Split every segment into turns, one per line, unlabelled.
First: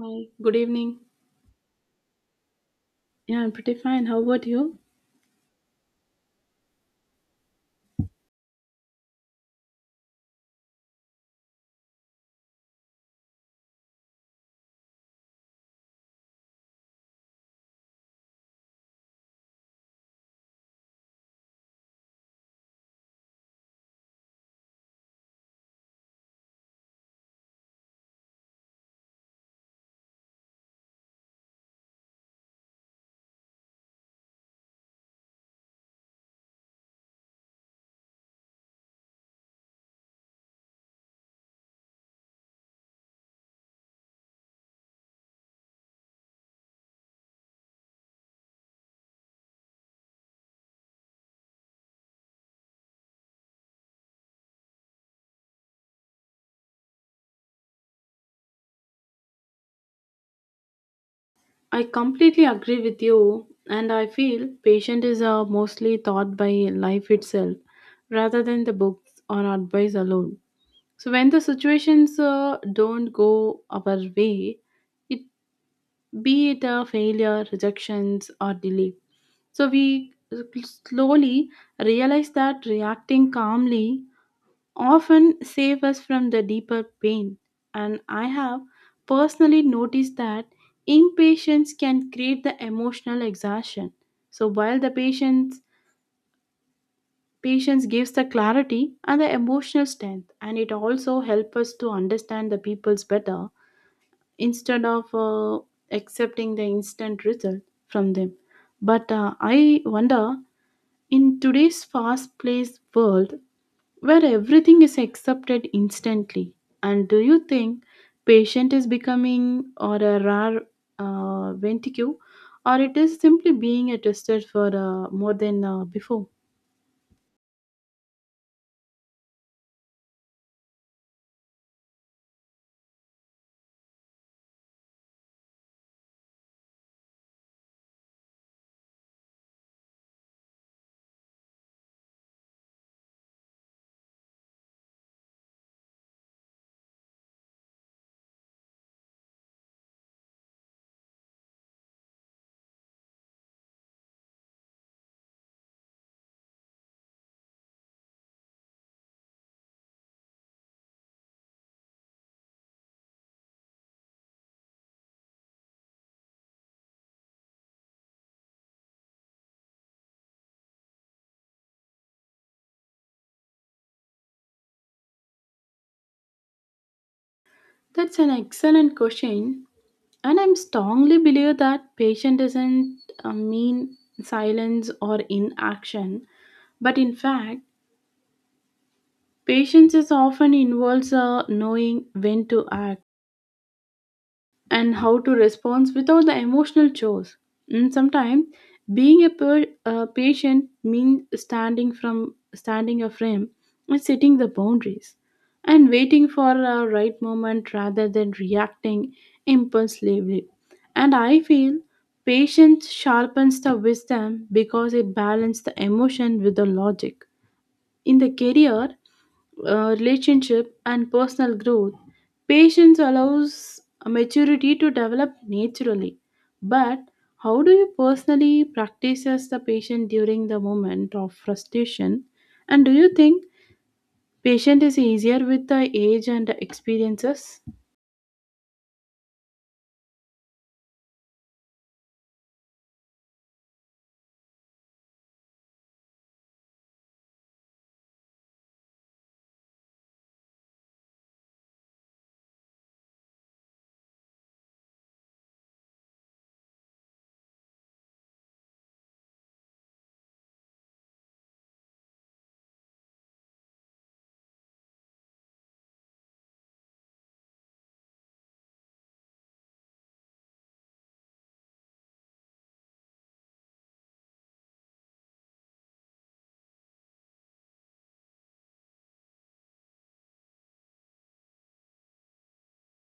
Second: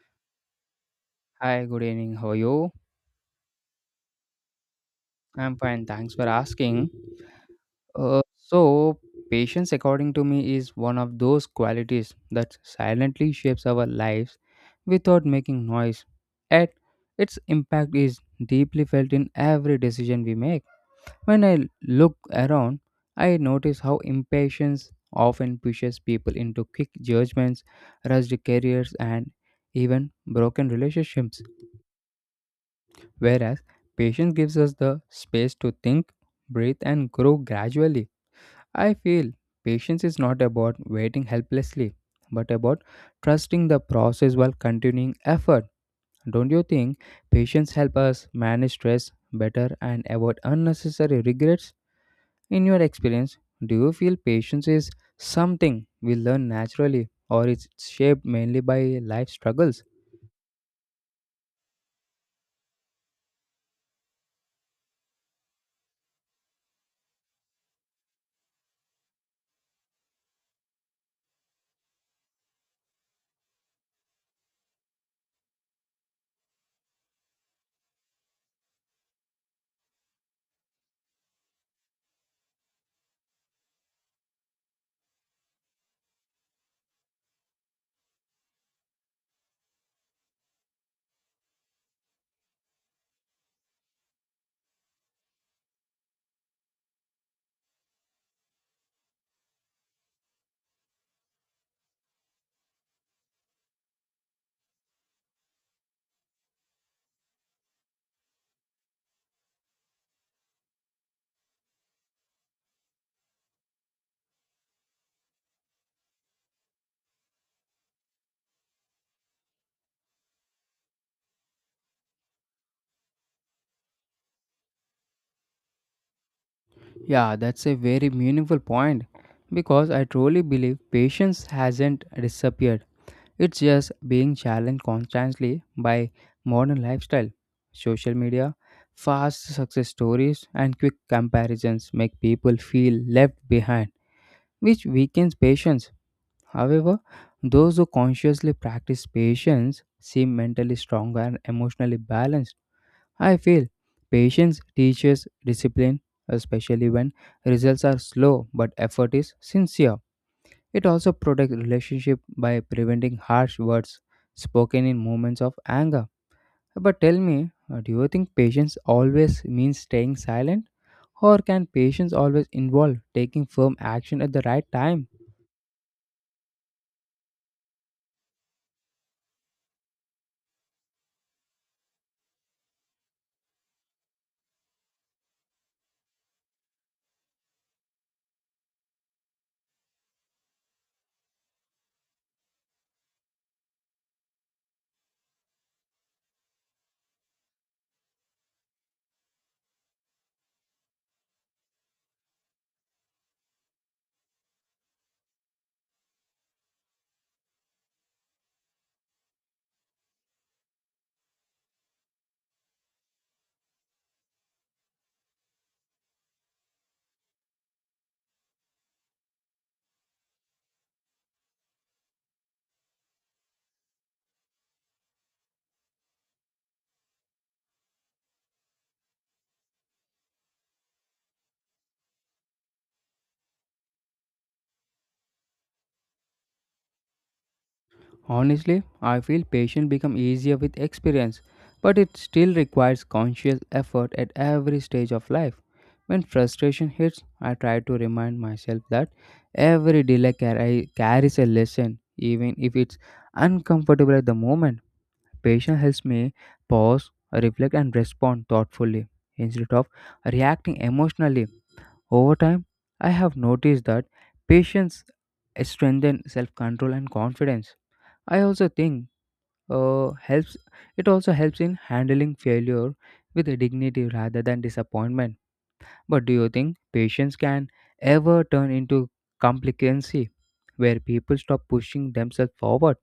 Hi, good evening.
Hi, good evening. How are you?
Yeah, I'm pretty fine. How about you?
I'm fine. Thanks for asking. Uh, so, Patience, according to me, is one of those qualities that silently shapes our lives without making noise. Yet, its impact is deeply felt in every decision we make. When I look around, I notice how impatience often pushes people into quick judgments, rushed careers, and even broken relationships, whereas patience gives us the space to think, breathe, and grow gradually. I feel patience is not about waiting helplessly, but about trusting the process while continuing effort. Don't you think patience helps us manage stress better and avoid unnecessary regrets? In your experience, do you feel patience is something we learn naturally or it's shaped mainly by life struggles?
I completely agree with you, and I feel patient is mostly taught by life itself rather than the books or advice alone. So when the situations don't go our way, it be it a failure, rejections, or delay. So we slowly realize that reacting calmly often save us from the deeper pain. And I have personally noticed that impatience can create the emotional exhaustion. So while the patience gives the clarity and the emotional strength, and it also helps us to understand the people's better instead of accepting the instant result from them. But I wonder, in today's fast-paced world, where everything is accepted instantly. And do you think patient is becoming or a rare venticue, or it is simply being a tested for more than before?
Yeah, that's a very meaningful point because I truly believe patience hasn't disappeared. It's just being challenged constantly by modern lifestyle. Social media, fast success stories, and quick comparisons make people feel left behind, which weakens patience. However, those who consciously practice patience seem mentally stronger and emotionally balanced. I feel patience teaches discipline, especially when results are slow but effort is sincere. It also protects relationship by preventing harsh words spoken in moments of anger. But tell me, do you think patience always means staying silent? Or can patience always involve taking firm action at the right time?
That's an excellent question, and I'm strongly believe that patient doesn't mean silence or inaction, but in fact, patience is often involves knowing when to act and how to respond without the emotional chores. And sometimes being a, per, a patient means standing from standing a frame and setting the boundaries and waiting for a right moment rather than reacting impulsively. And I feel patience sharpens the wisdom because it balances the emotion with the logic. In the career, relationship and personal growth, patience allows maturity to develop naturally. But how do you personally practice as the patient during the moment of frustration? And do you think patient is easier with the age and the experiences?
Honestly, I feel patience become easier with experience, but it still requires conscious effort at every stage of life. When frustration hits, I try to remind myself that every carries a lesson, even if it's uncomfortable at the moment. Patience helps me pause, reflect, and respond thoughtfully instead of reacting emotionally. Over time, I have noticed that patience strengthens self control and confidence. I also think helps it also helps in handling failure with a dignity rather than disappointment. But do you think patience can ever turn into complacency where people stop pushing themselves forward?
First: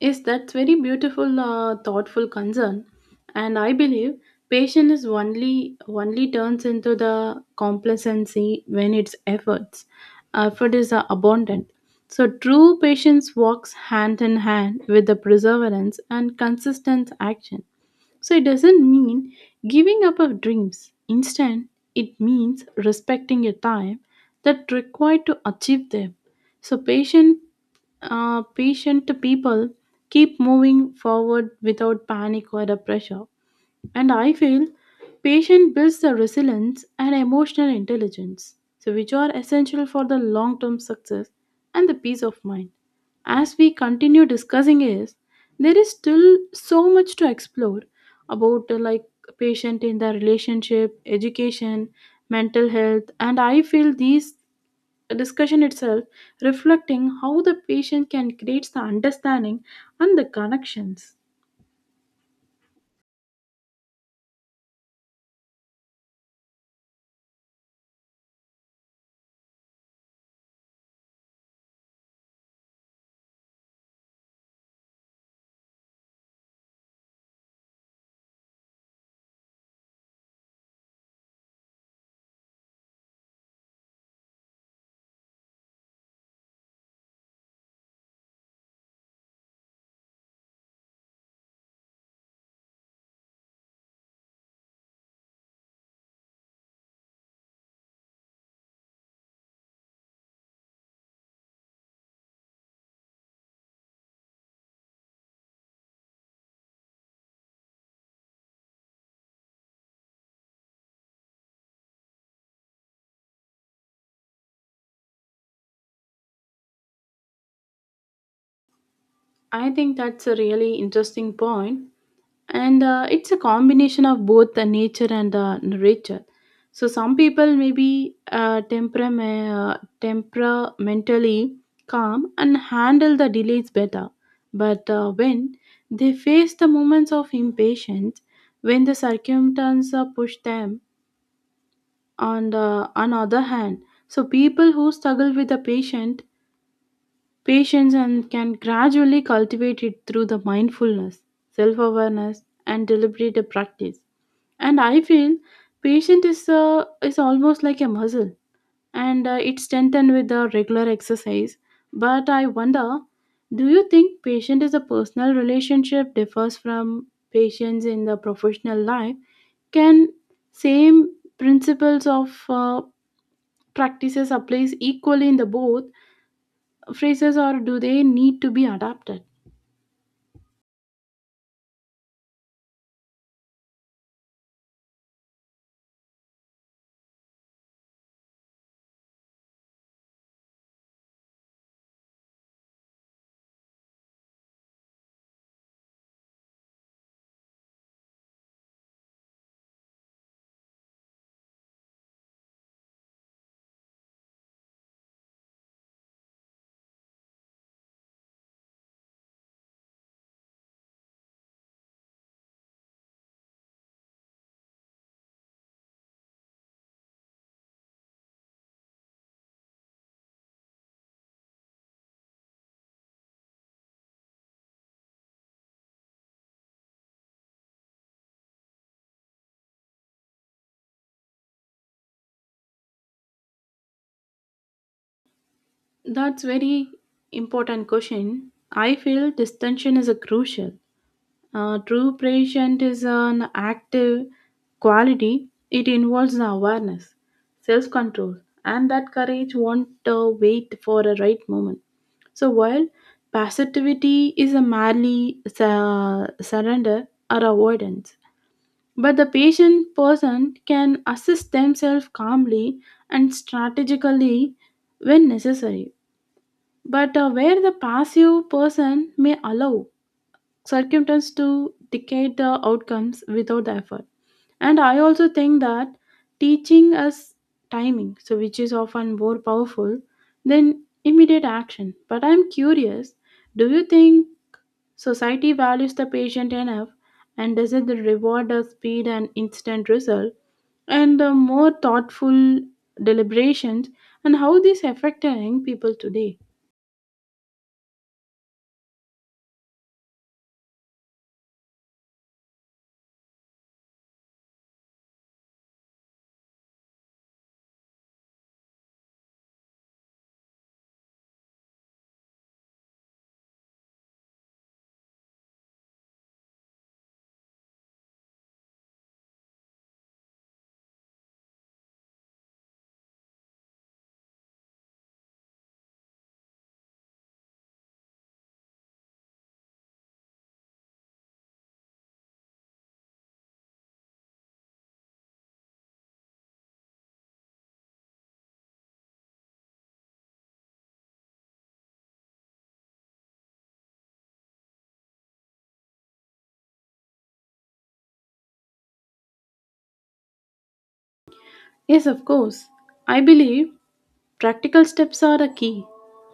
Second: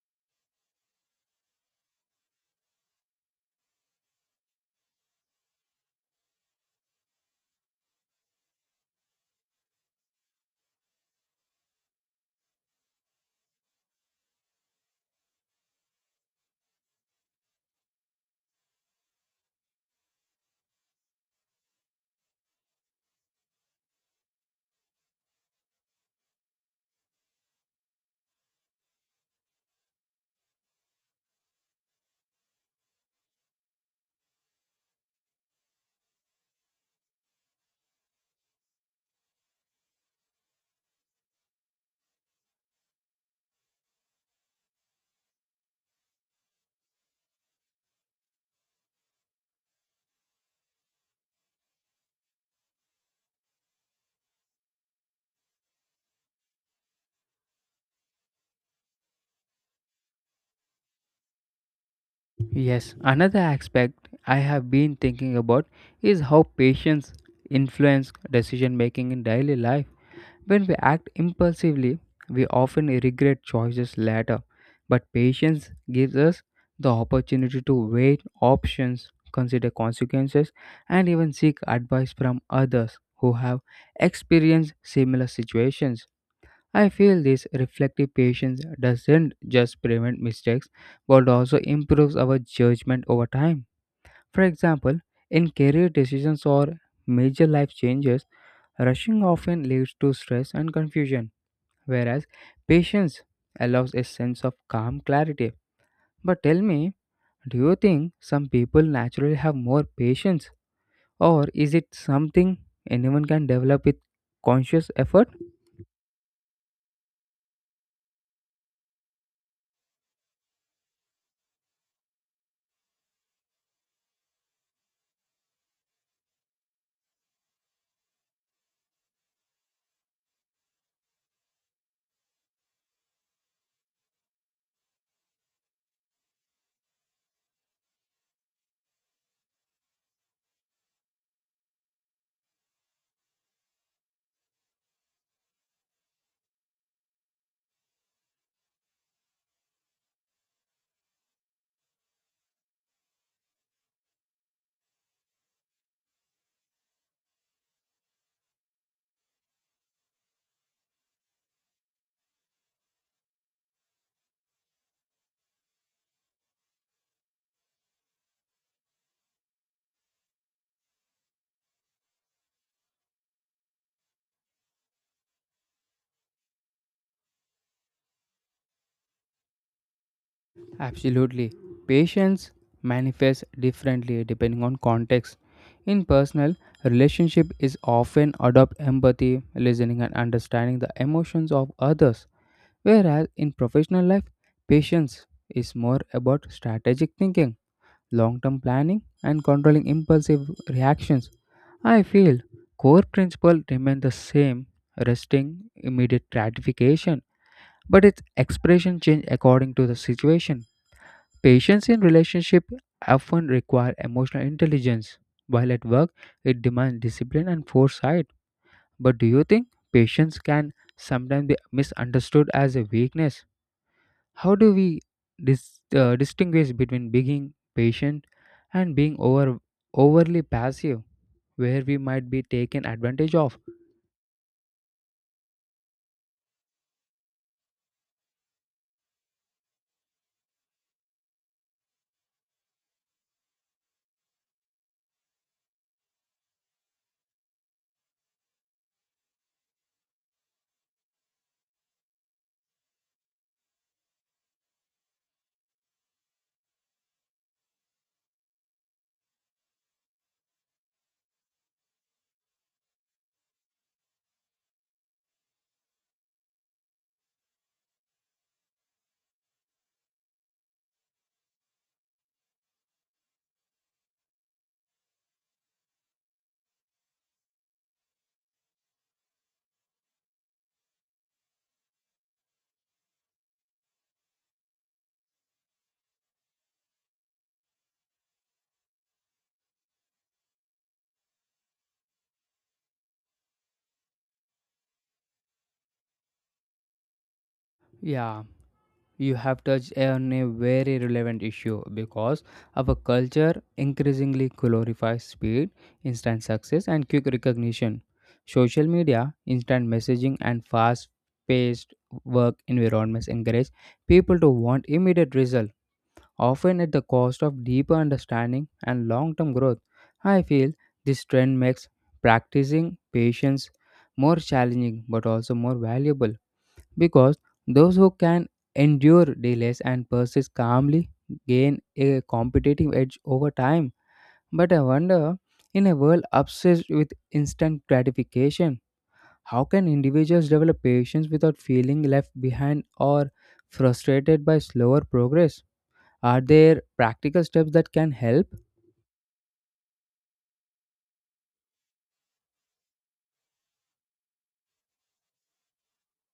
Yes, that's very beautiful, thoughtful concern, and I believe patience is only turns into the complacency when its effort is abundant. So true patience walks hand in hand with the perseverance and consistent action. So it doesn't mean giving up of dreams. Instead, it means respecting a time that required to achieve them. So patient, patient people keep moving forward without panic or a pressure. And I feel patience builds the resilience and emotional intelligence, so which are essential for the long-term success and the peace of mind. As we continue discussing is, there is still so much to explore about like patient in the relationship, education, mental health, and I feel these discussion itself reflecting how the patient can create the understanding and the connections.
Yes, another aspect I have been thinking about is how patience influence decision making in daily life. When we act impulsively, we often regret choices later, but patience gives us the opportunity to weigh options, consider consequences, and even seek advice from others who have experienced similar situations. I feel this reflective patience doesn't just prevent mistakes but also improves our judgment over time. For example, in career decisions or major life changes, rushing often leads to stress and confusion, whereas patience allows a sense of calm clarity. But tell me, do you think some people naturally have more patience, or is it something anyone can develop with conscious effort?
I think that's a really interesting point and it's a combination of both the nature and the nurture. So some people may be temperamentally calm and handle the delays better but when they face the moments of impatience when the circumstances push them on the on other hand. So people who struggle with the patient patience and can gradually cultivate it through the mindfulness, self-awareness and deliberate practice. And I feel patient is almost like a muscle, and it's strengthened with the regular exercise. But I wonder, do you think patient is a personal relationship differs from patients in the professional life? Can same principles of practices applies equally in the both phrases, or do they need to be adapted?
Absolutely. Patience manifests differently depending on context. In personal, relationship is often adopt empathy, listening and understanding the emotions of others, whereas in professional life, patience is more about strategic thinking, long term planning, and controlling impulsive reactions. I feel core principle remain the same, resting immediate gratification, but its expression change according to the situation. Patience in relationship often require emotional intelligence, while at work it demands discipline and foresight. But do you think patience can sometimes be misunderstood as a weakness? How do we distinguish between being patient and being overly passive, where we might be taken advantage of?
That's very important question. I feel distinction is a crucial. True patient is an active quality. It involves the awareness, self control, and that courage won't wait for a right moment. So while passivity is a merely surrender or avoidance, but the patient person can assist themselves calmly and strategically when necessary. But where the passive person may allow circumstance to dictate the outcomes without the effort. And I also think that teaching us timing, so which is often more powerful than immediate action. But I'm curious, do you think society values the patient enough and does it reward the speed and instant result and the more thoughtful deliberations and how this affect the young people today?
Yeah, you have touched on a very relevant issue because our culture increasingly glorifies speed, instant success, and quick recognition. Social media, instant messaging, and fast paced work environments encourage people to want immediate results often at the cost of deeper understanding and long term growth. I feel this trend makes practicing patience more challenging but also more valuable because those who can endure delays and persist calmly gain a competitive edge over time. But I wonder, in a world obsessed with instant gratification, how can individuals develop patience without feeling left behind or frustrated by slower progress? Are there practical steps that can help?
Yes, of course. I believe practical steps are a key.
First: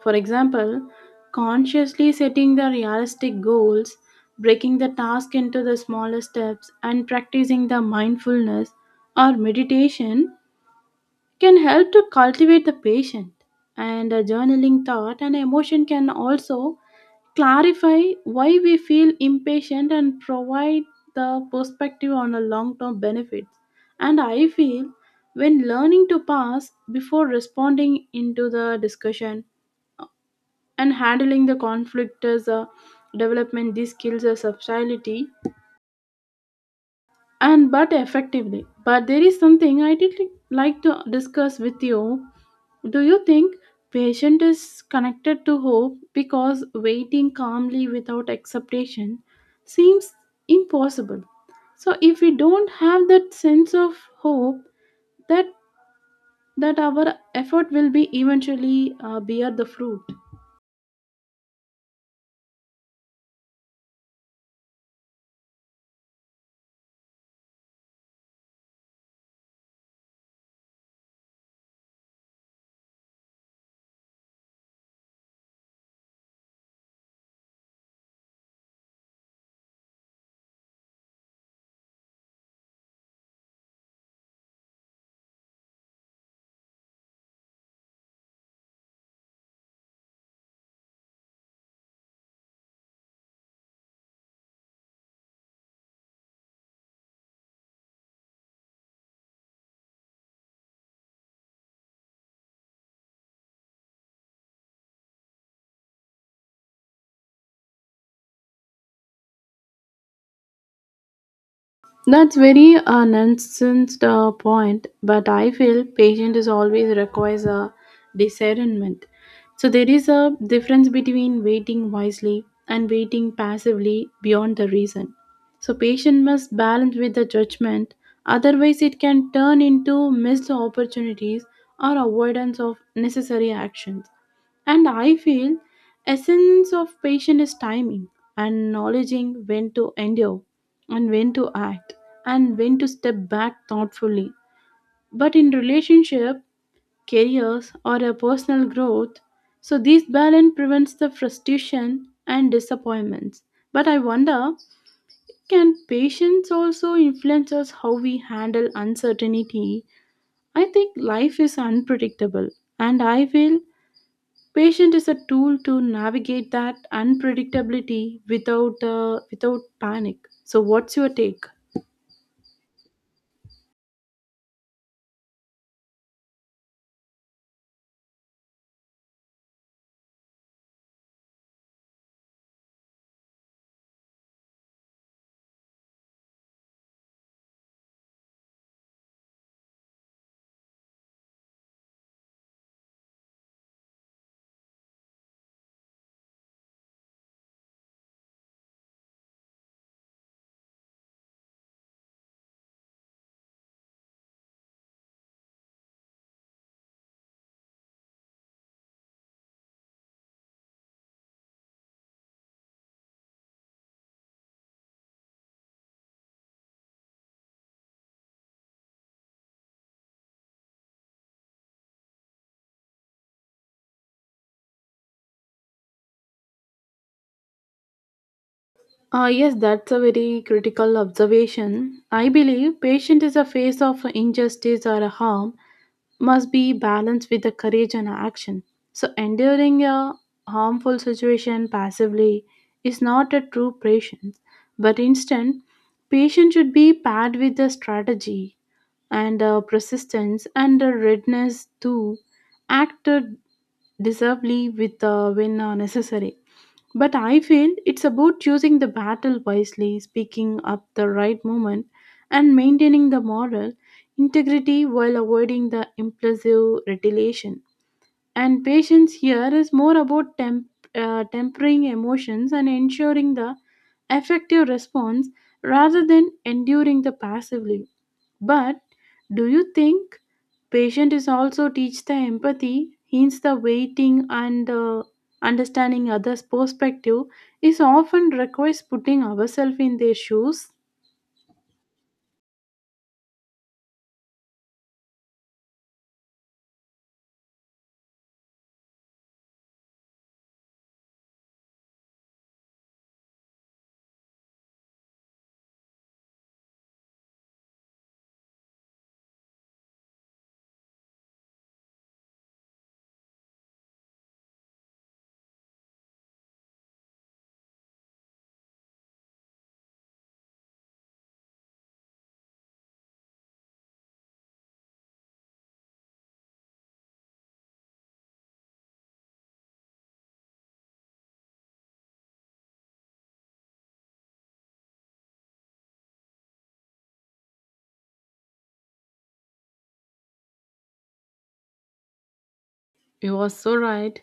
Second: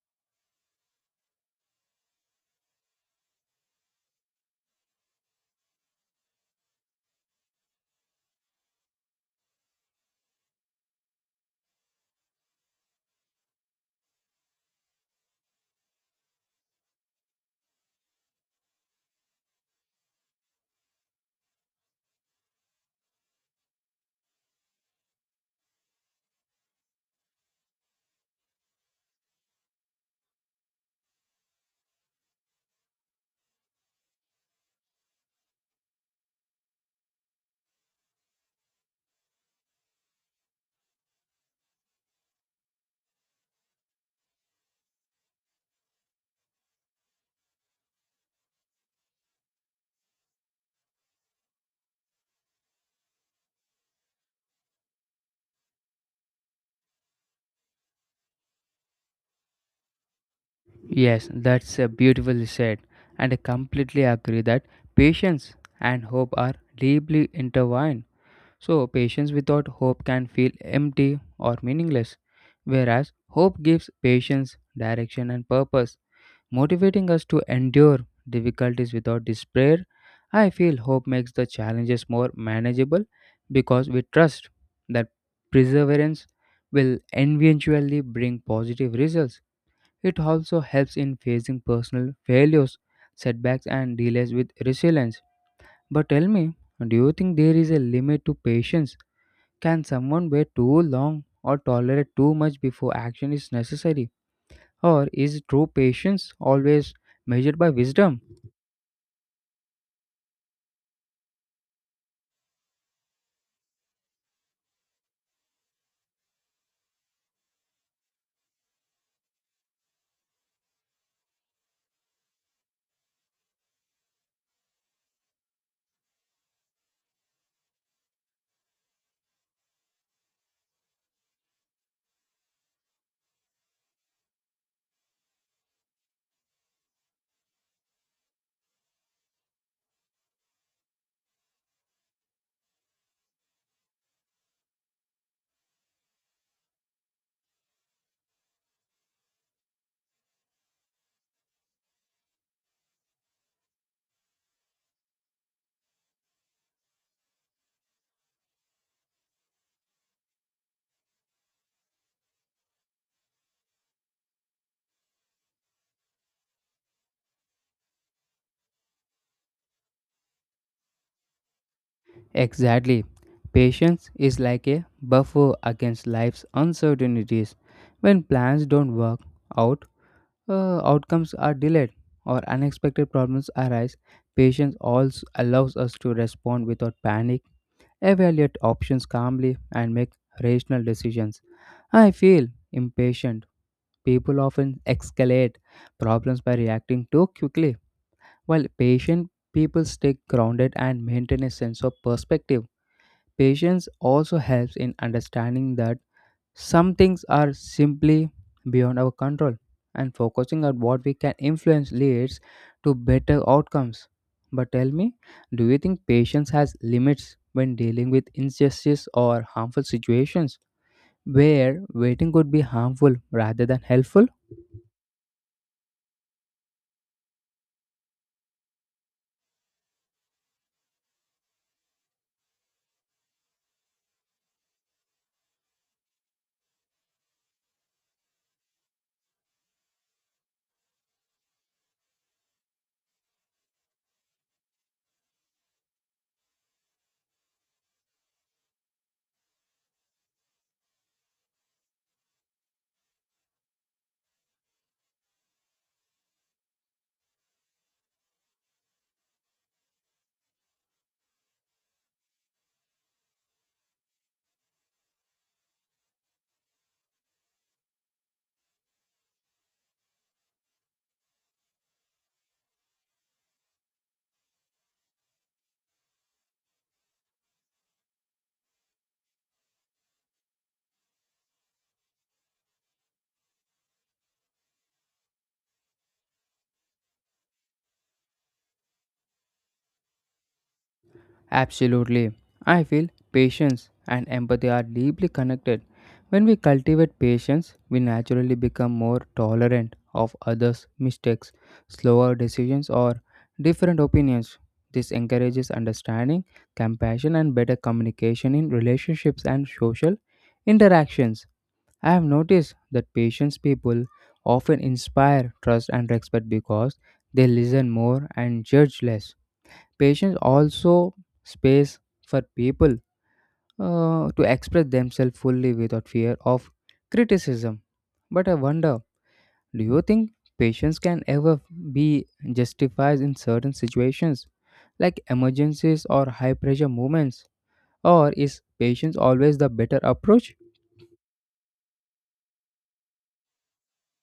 For example, consciously setting the realistic goals, breaking the task into the smaller steps, and practicing the mindfulness or meditation can help to cultivate the patient. And journaling thought and emotion can also clarify why we feel impatient and provide the perspective on the long term benefits. And I feel when learning to pause before responding into the discussion and handling the conflict as a development these skills as subtlety and but effectively. But there is something I did like to discuss with you. Do you think patience is connected to hope because waiting calmly without expectation seems impossible? So if we don't have that sense of hope, that that our effort will be eventually bear the fruit.
Yes, that's beautifully said, and I completely agree that patience and hope are deeply intertwined. So, patience without hope can feel empty or meaningless, whereas hope gives patience direction and purpose, motivating us to endure difficulties without despair. I feel hope makes the challenges more manageable because we trust that perseverance will eventually bring positive results. It also helps in facing personal failures, setbacks, and delays with resilience. But tell me, do you think there is a limit to patience? Can someone wait too long or tolerate too much before action is necessary? Or is true patience always measured by wisdom?
That's very nonsense point, but I feel patient is always requires a discernment. So there is a difference between waiting wisely and waiting passively beyond the reason. So patient must balance with the judgment, otherwise it can turn into missed opportunities or avoidance of necessary actions. And I feel essence of patient is timing and acknowledging when to endure and when to act and when to step back thoughtfully. But in relationship, careers, or a personal growth, so this balance prevents the frustration and disappointments. But I wonder, can patience also influence us how we handle uncertainty? I think life is unpredictable, and I feel patience is a tool to navigate that unpredictability without without panic. So, what's your take?
Exactly. Patience is like a buffer against life's uncertainties. When plans don't work out, outcomes are delayed, or unexpected problems arise. Patience also allows us to respond without panic, evaluate options calmly, and make rational decisions. I feel impatient. People often escalate problems by reacting too quickly. While patient, people stay grounded and maintain a sense of perspective. Patience also helps in understanding that some things are simply beyond our control, and focusing on what we can influence leads to better outcomes. But tell me, do you think patience has limits when dealing with injustice or harmful situations where waiting could be harmful rather than helpful?
Yes, that's a very critical observation. I believe patient is a face of injustice or a harm must be balanced with the courage and action. So enduring a harmful situation passively is not a true patience, but instead, patience should be paired with the strategy and persistence and the readiness to act deservedly with when necessary. But I feel it's about choosing the battle wisely, speaking up the right moment, and maintaining the moral integrity while avoiding the impulsive retaliation. And patience here is more about tempering emotions and ensuring the effective response rather than enduring the passively. But do you think patient is also teach the empathy, hence the waiting and understanding others' perspective is often requires putting ourselves in their shoes.
Absolutely. I feel patience and empathy are deeply connected. When we cultivate patience, we naturally become more tolerant of others' mistakes, slower decisions, or different opinions. This encourages understanding, compassion, and better communication in relationships and social interactions. I have noticed that patient people often inspire trust and respect because they listen more and judge less. Patience also space for people to express themselves fully without fear of criticism. But I wonder, do you think patience can ever be justified in certain situations like emergencies or high pressure moments? Or is patience always the better approach?
You are so right.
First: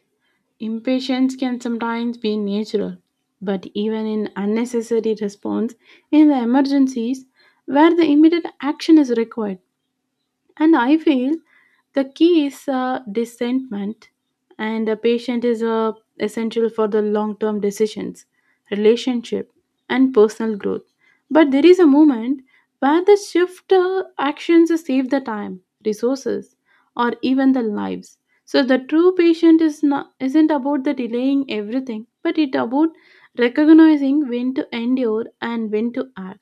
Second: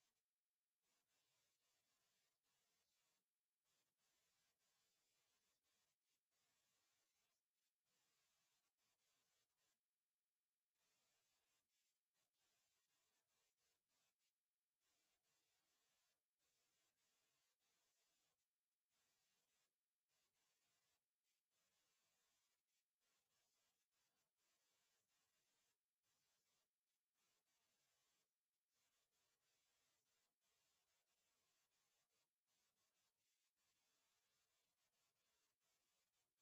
Impatience can sometimes be natural, but even in unnecessary response in the emergencies where the immediate action is required. And I feel the key is discernment, and a patient is essential for the long term decisions, relationship, and personal growth. But there is a moment where the shift actions save the time, resources, or even the lives. So the true patient is not isn't about the delaying everything, but it about recognizing when to endure and when to act.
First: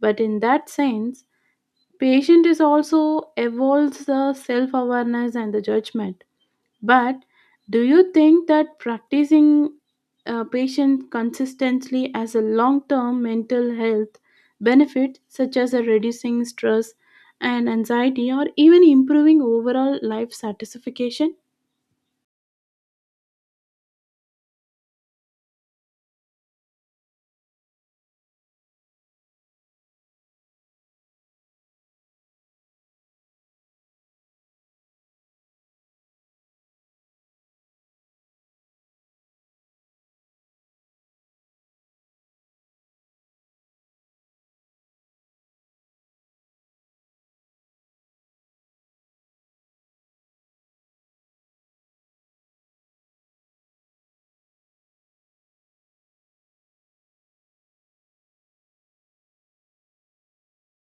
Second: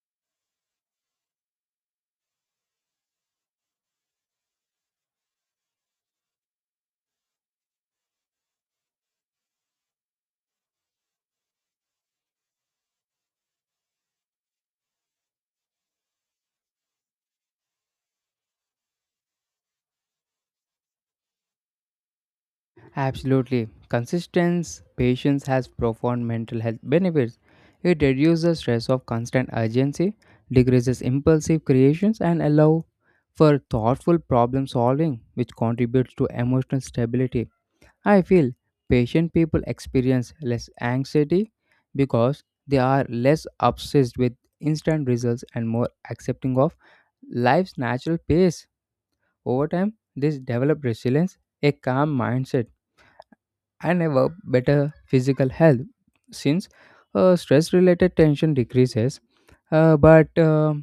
But in that sense, patient is also evolves the self awareness and the judgment. But do you think that practicing patient consistently as a long term mental health benefit, such as a reducing stress and anxiety, or even improving overall life satisfaction?
Absolutely. Consistent patience has profound mental health benefits. It reduces the stress of constant urgency, decreases impulsive creations, and allow for thoughtful problem solving, which contributes to emotional stability. I feel patient people experience less anxiety because they are less obsessed with instant results and more accepting of life's natural pace. Over time, this develop resilience, a calm mindset and above better physical health since stress related tension decreases. But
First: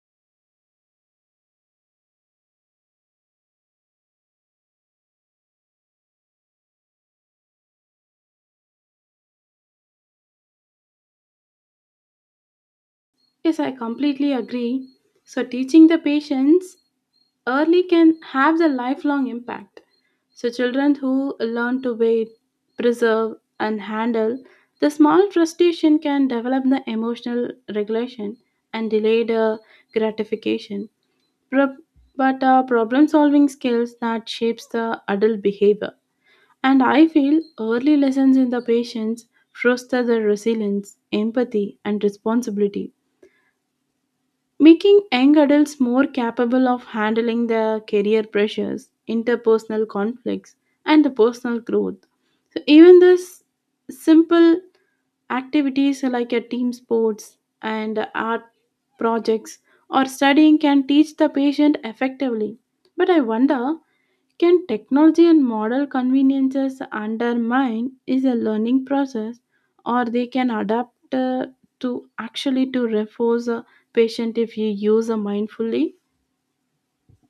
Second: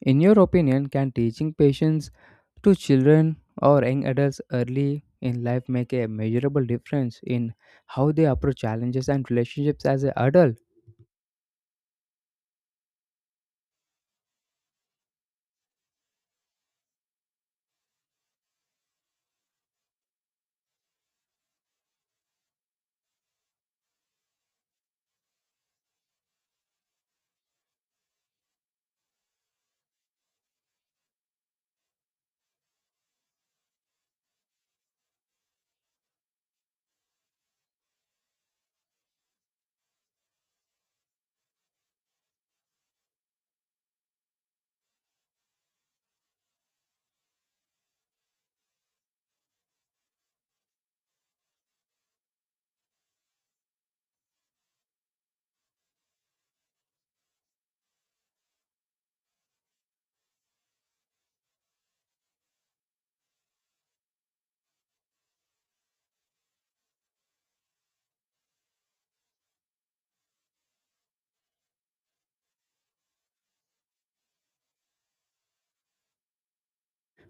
In your opinion, can teaching patience to children or young adults early in life make a measurable difference in how they approach challenges and relationships as an adult?
Yes, I completely agree. So, teaching the patients early can have the lifelong impact. So, children who learn to wait, preserve, and handle the small frustration can develop the emotional regulation and delayed gratification, Pro- but problem-solving skills that shapes the adult behavior. And I feel early lessons in the patience foster the resilience, empathy, and responsibility making young adults more capable of handling their career pressures, interpersonal conflicts, and the personal growth. So even this simple activities like a team sports and art projects or studying can teach the patient effectively. But I wonder, can technology and modern conveniences undermine is a learning process or they can adapt to actually to reinforce a patient if you use a mindfully?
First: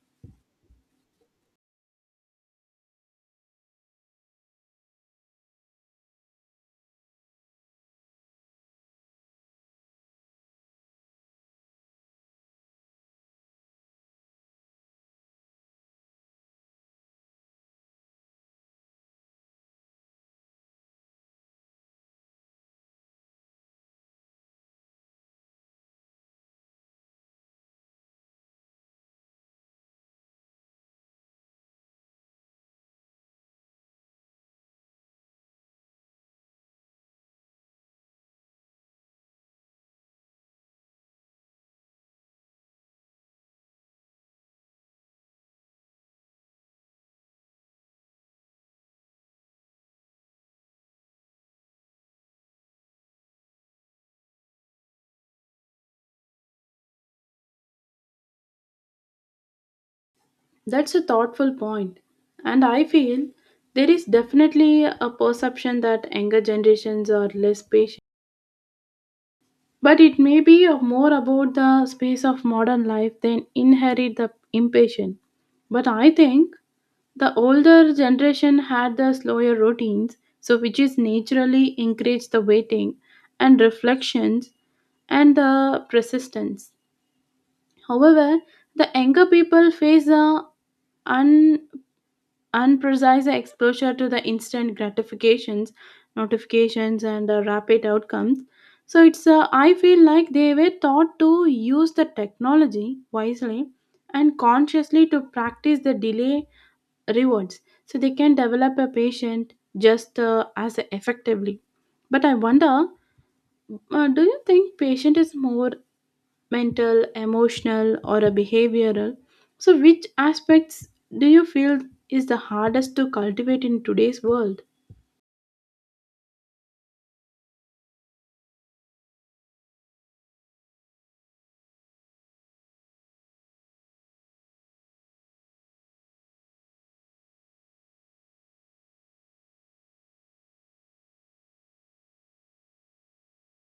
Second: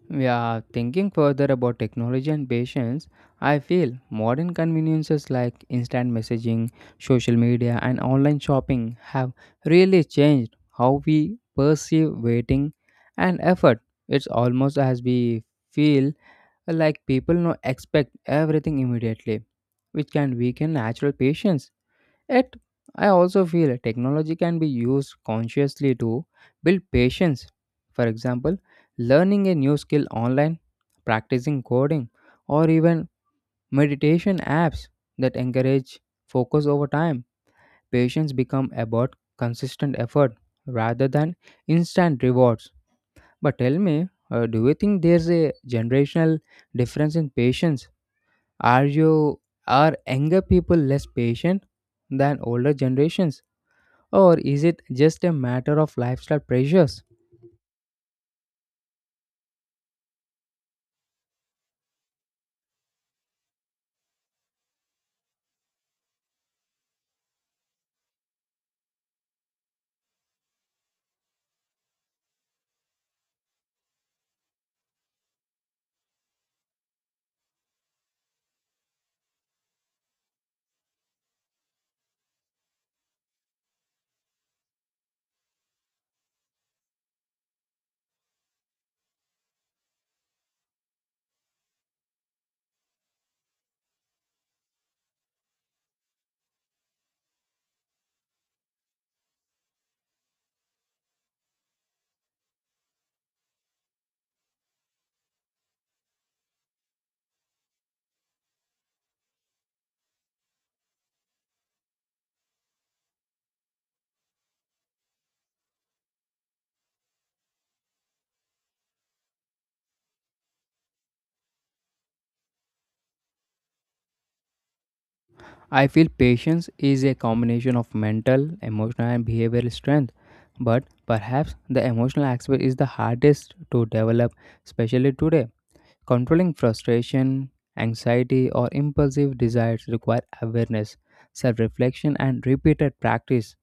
Yeah, thinking further about technology and patience, I feel modern conveniences like instant messaging, social media, and online shopping have really changed how we perceive waiting and effort. It's almost as we feel like people now expect everything immediately, which can weaken natural patience. Yet, I also feel technology can be used consciously to build patience. For example, learning a new skill online, practicing coding, or even meditation apps that encourage focus over time. Patience become about consistent effort rather than instant rewards. But tell me, do you think there's a generational difference in patience? Are you are younger people less patient than older generations? Or is it just a matter of lifestyle pressures?
That's a thoughtful point. And I feel there is definitely a perception that younger generations are less patient. But it may be of more about the space of modern life than inherit the impatient. But I think the older generation had the slower routines, so which is naturally encouraged the waiting and reflections and the persistence. However, the younger people face a un- unprecise exposure to the instant gratifications, notifications, and the rapid outcomes. So it's I feel like they were taught to use the technology wisely and consciously to practice the delay rewards so they can develop a patient just as effectively. But I wonder, do you think patient is more mental emotional or a behavioral so which aspects do you feel is the hardest to cultivate in today's world?
I feel patience is a combination of mental, emotional, and behavioral strength. But perhaps the emotional aspect is the hardest to develop, especially today. Controlling frustration, anxiety, or impulsive desires require awareness, self reflection, and repeated practice,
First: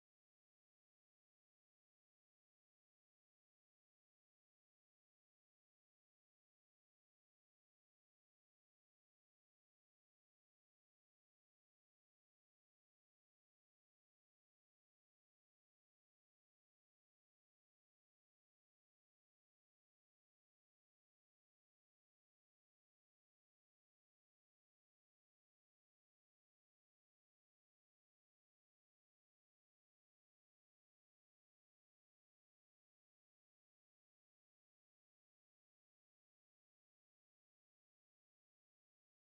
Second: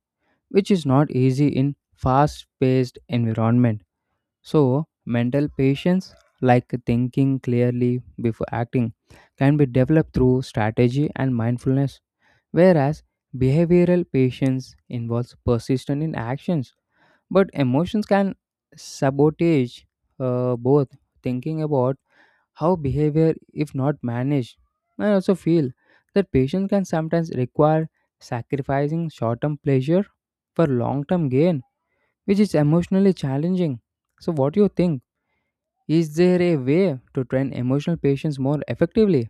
which is not easy in fast paced environment. So, mental patience, like thinking clearly before acting, can be developed through strategy and mindfulness, whereas behavioral patience involves persistence in actions. But emotions can sabotage both. Thinking about how behavior, if not managed, I also feel that patience can sometimes require sacrificing short term pleasure for long term gain, which is emotionally challenging. So, what do you think? Is there a way to train emotional patience more effectively?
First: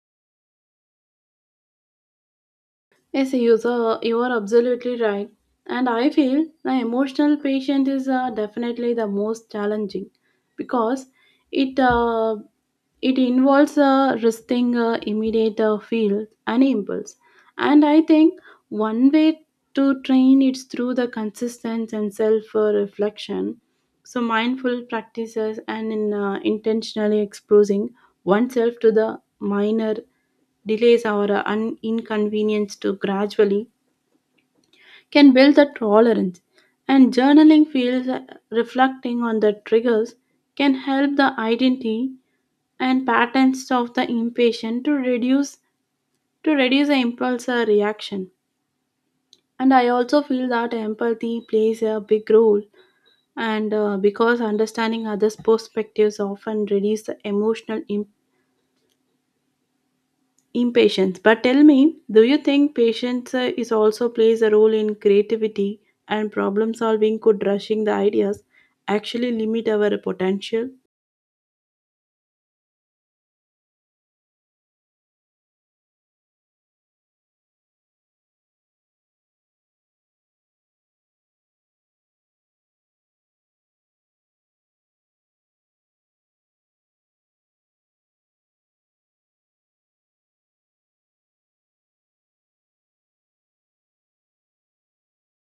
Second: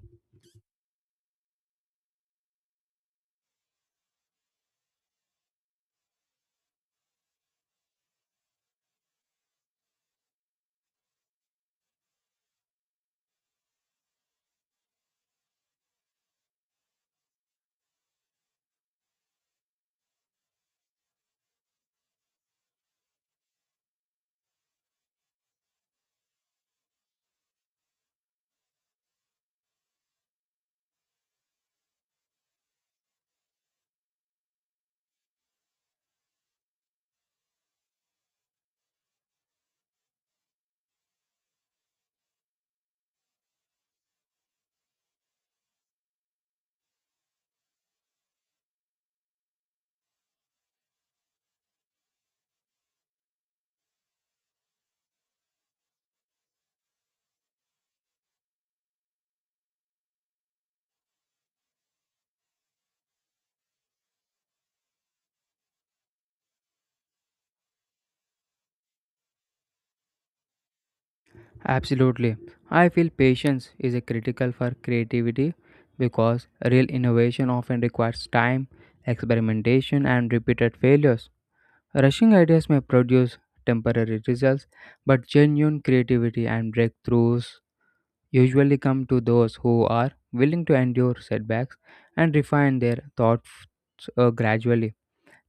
Yes, you are absolutely right. And I feel the emotional patient is definitely the most challenging because it uh, it involves resisting immediate feel and impulse. And I think one way to train it's through the consistent and self reflection. So mindful practices and in intentionally exposing oneself to the minor delays or inconvenience to gradually can build the tolerance. And journaling feels reflecting on the triggers can help the identity and patterns of the impatient to reduce the impulse reaction. And I also feel that empathy plays a big role and because understanding others perspectives often reduce the emotional impact impatience. But tell me, do you think patience is also plays a role in creativity and problem solving? Could rushing the ideas actually limit our potential?
Absolutely. I feel patience is a critical for creativity because real innovation often requires time, experimentation, and repeated failures. Rushing ideas may produce temporary results, but genuine creativity and breakthroughs usually come to those who are willing to endure setbacks and refine their thoughts gradually.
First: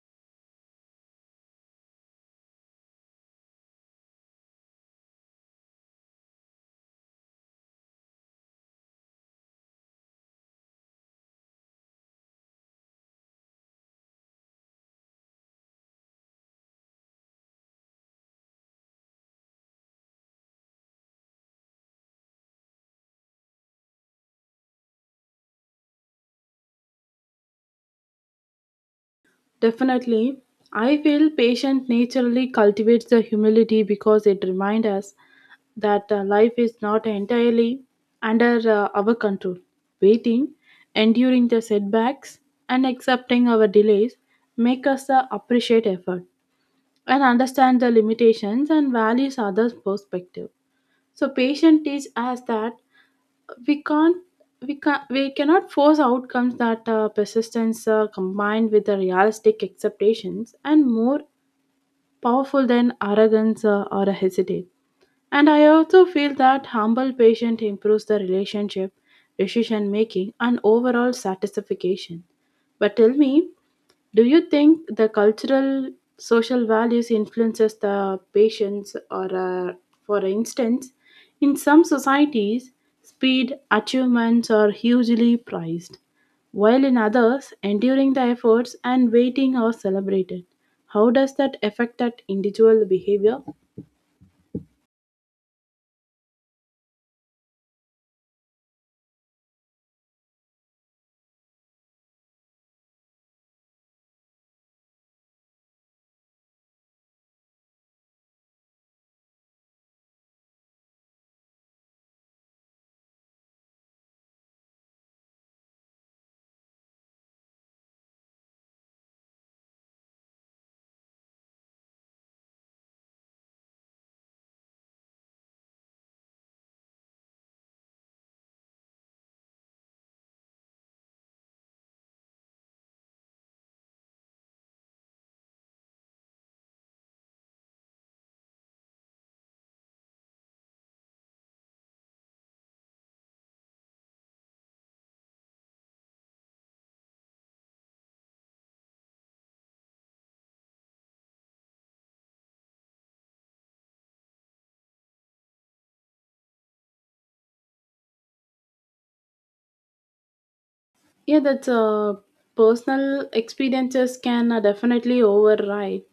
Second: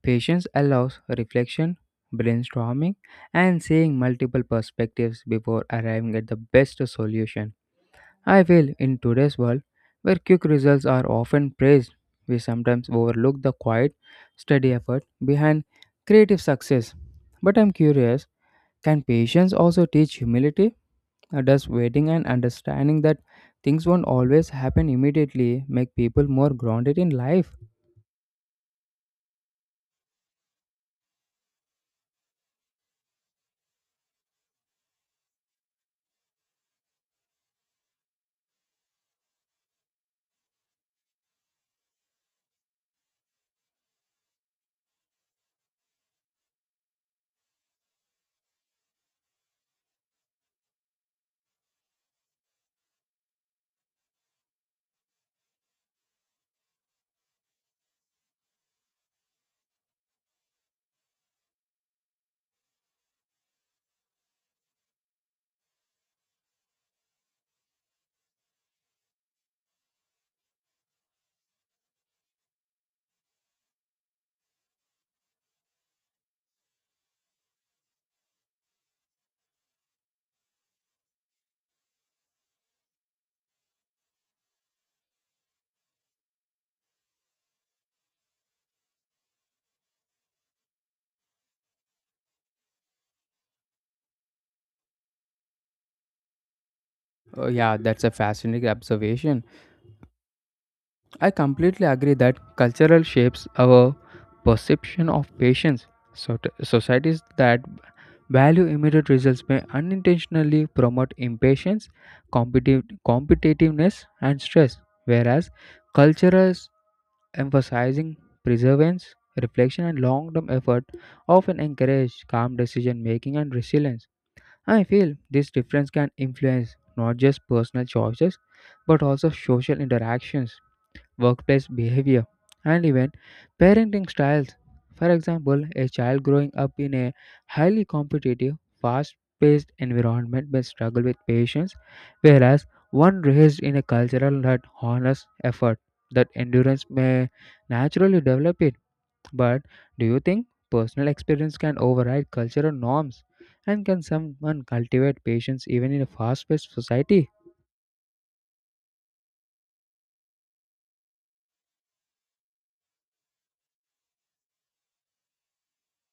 Patience allows reflection, brainstorming, and seeing multiple perspectives before arriving at the best solution. I feel in today's world, where quick results are often praised, we sometimes overlook the quiet, steady effort behind creative success. But I'm curious, can patience also teach humility? Or does waiting and understanding that things won't always happen immediately make people more grounded in life?
Definitely. I feel patience naturally cultivates the humility because it reminds us that life is not entirely under our control. Waiting, enduring the setbacks, and accepting our delays make us appreciate effort and understand the limitations and values others' perspective. So patient teach us that we can't we cannot force outcomes that persistence combined with the realistic expectations and more powerful than arrogance or a hesitate. And I also feel that humble patient improves the relationship, decision making, and overall satisfaction. But tell me, do you think the cultural social values influences the patients or for instance in some societies speed achievements are hugely prized while in others enduring the efforts and waiting are celebrated? How does that affect that individual behavior?
Oh, yeah, that's a fascinating observation. I completely agree that cultural shapes our perception of patience. So societies that value immediate results may unintentionally promote impatience, competitiveness, and stress, whereas cultures emphasizing perseverance, reflection, and long-term effort often encourage calm decision-making and resilience. I feel this difference can influence not just personal choices but also social interactions, workplace behavior, and even parenting styles. For example, a child growing up in a highly competitive, fast paced environment may struggle with patience, whereas one raised in a cultural that honors effort, that endurance may naturally develop it. But do you think personal experience can override cultural norms? And can someone cultivate patience even in a fast paced society?
Yeah, that's personal experiences can definitely override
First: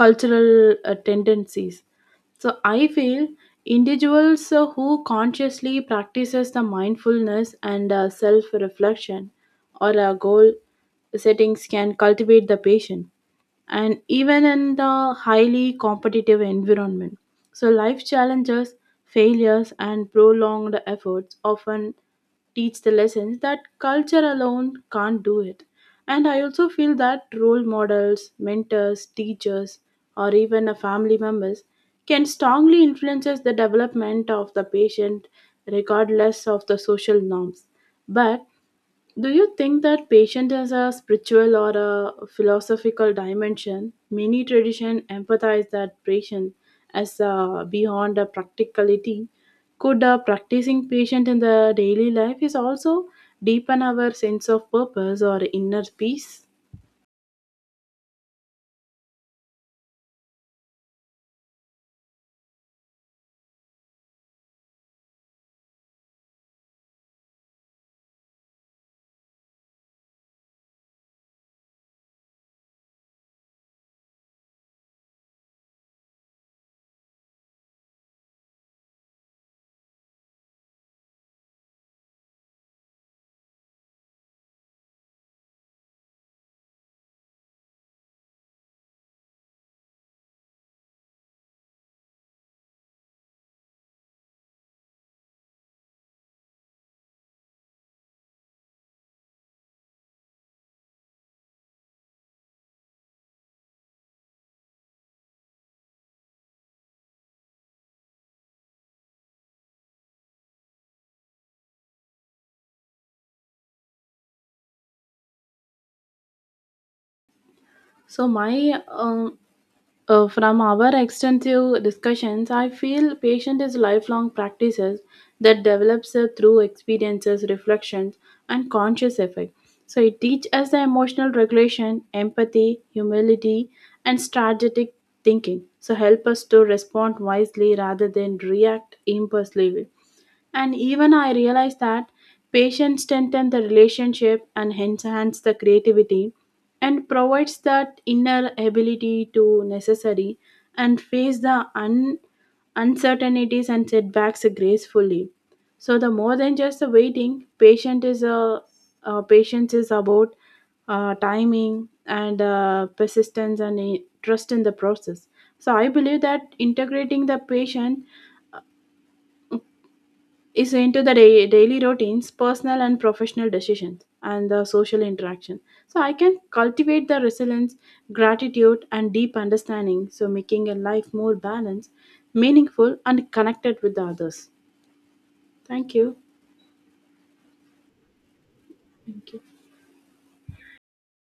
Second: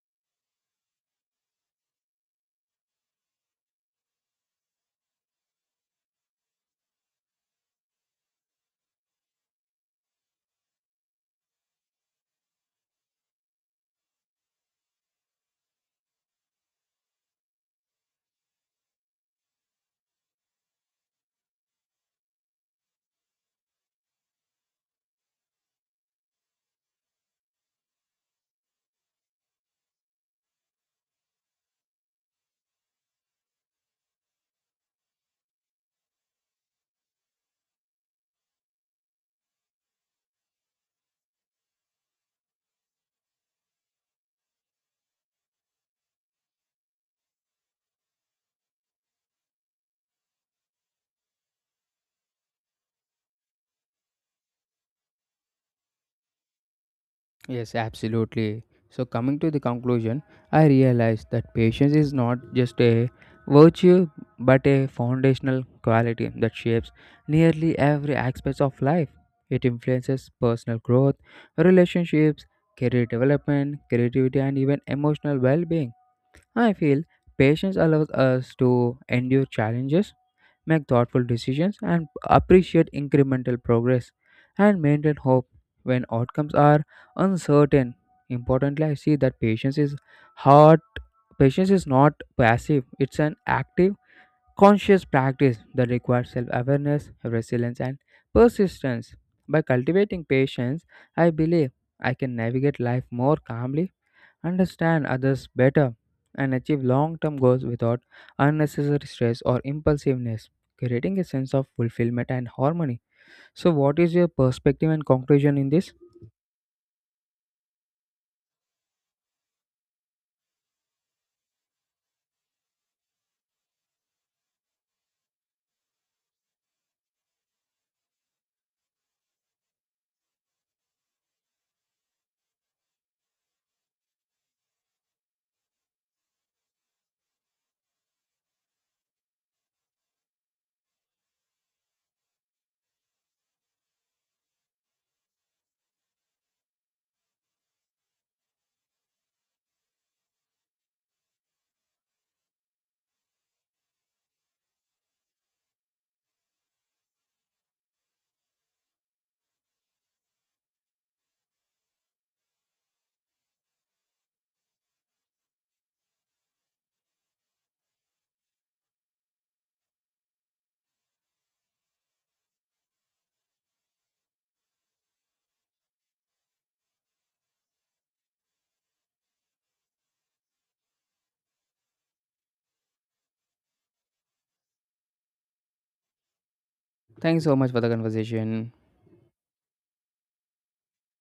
cultural tendencies. So I feel individuals who consciously practices the mindfulness and self reflection or goal settings can cultivate the patient and even in the highly competitive environment. So life challenges, failures and prolonged efforts often teach the lessons that culture alone can't do it. And I also feel that role models, mentors, teachers, or even a family members can strongly influences the development of the patient regardless of the social norms. But do you think that patient has a spiritual or a philosophical dimension? Many traditions emphasize that patient as beyond a practicality. Could a practicing patient in the daily life is also deepen our sense of purpose or inner peace?
Yes, absolutely. So, coming to the conclusion, I realized that patience is not just a virtue but a foundational quality that shapes nearly every aspect of life. It influences personal growth, relationships, career development, creativity, and even emotional well being. I feel patience allows us to endure challenges, make thoughtful decisions, and appreciate incremental progress and maintain hope when outcomes are uncertain. Importantly, I see that patience is hard. Patience is not passive, it's an active, conscious practice that requires self awareness, resilience, and persistence. By cultivating patience, I believe I can navigate life more calmly, understand others better, and achieve long term goals without unnecessary stress or impulsiveness, creating a sense of fulfillment and harmony. So, what is your perspective and conclusion in this?
So my from our extensive discussions, I feel patient is lifelong practices that develops through experiences, reflections, and conscious effort. So it teaches us the emotional regulation, empathy, humility, and strategic thinking. So help us to respond wisely rather than react impulsively. And even I realized that patience strengthens the relationship and enhance the creativity and provides that inner ability to necessary and face the uncertainties and setbacks gracefully. So the more than just the waiting, patient is a patience is about timing and persistence and trust in the process. So I believe that integrating the patient is into the daily routines, personal and professional decisions, and the social interaction. So I can cultivate the resilience, gratitude, and deep understanding, so making a life more balanced, meaningful, and connected with the others. Thank you.
Thanks so much for the conversation.
Thank you.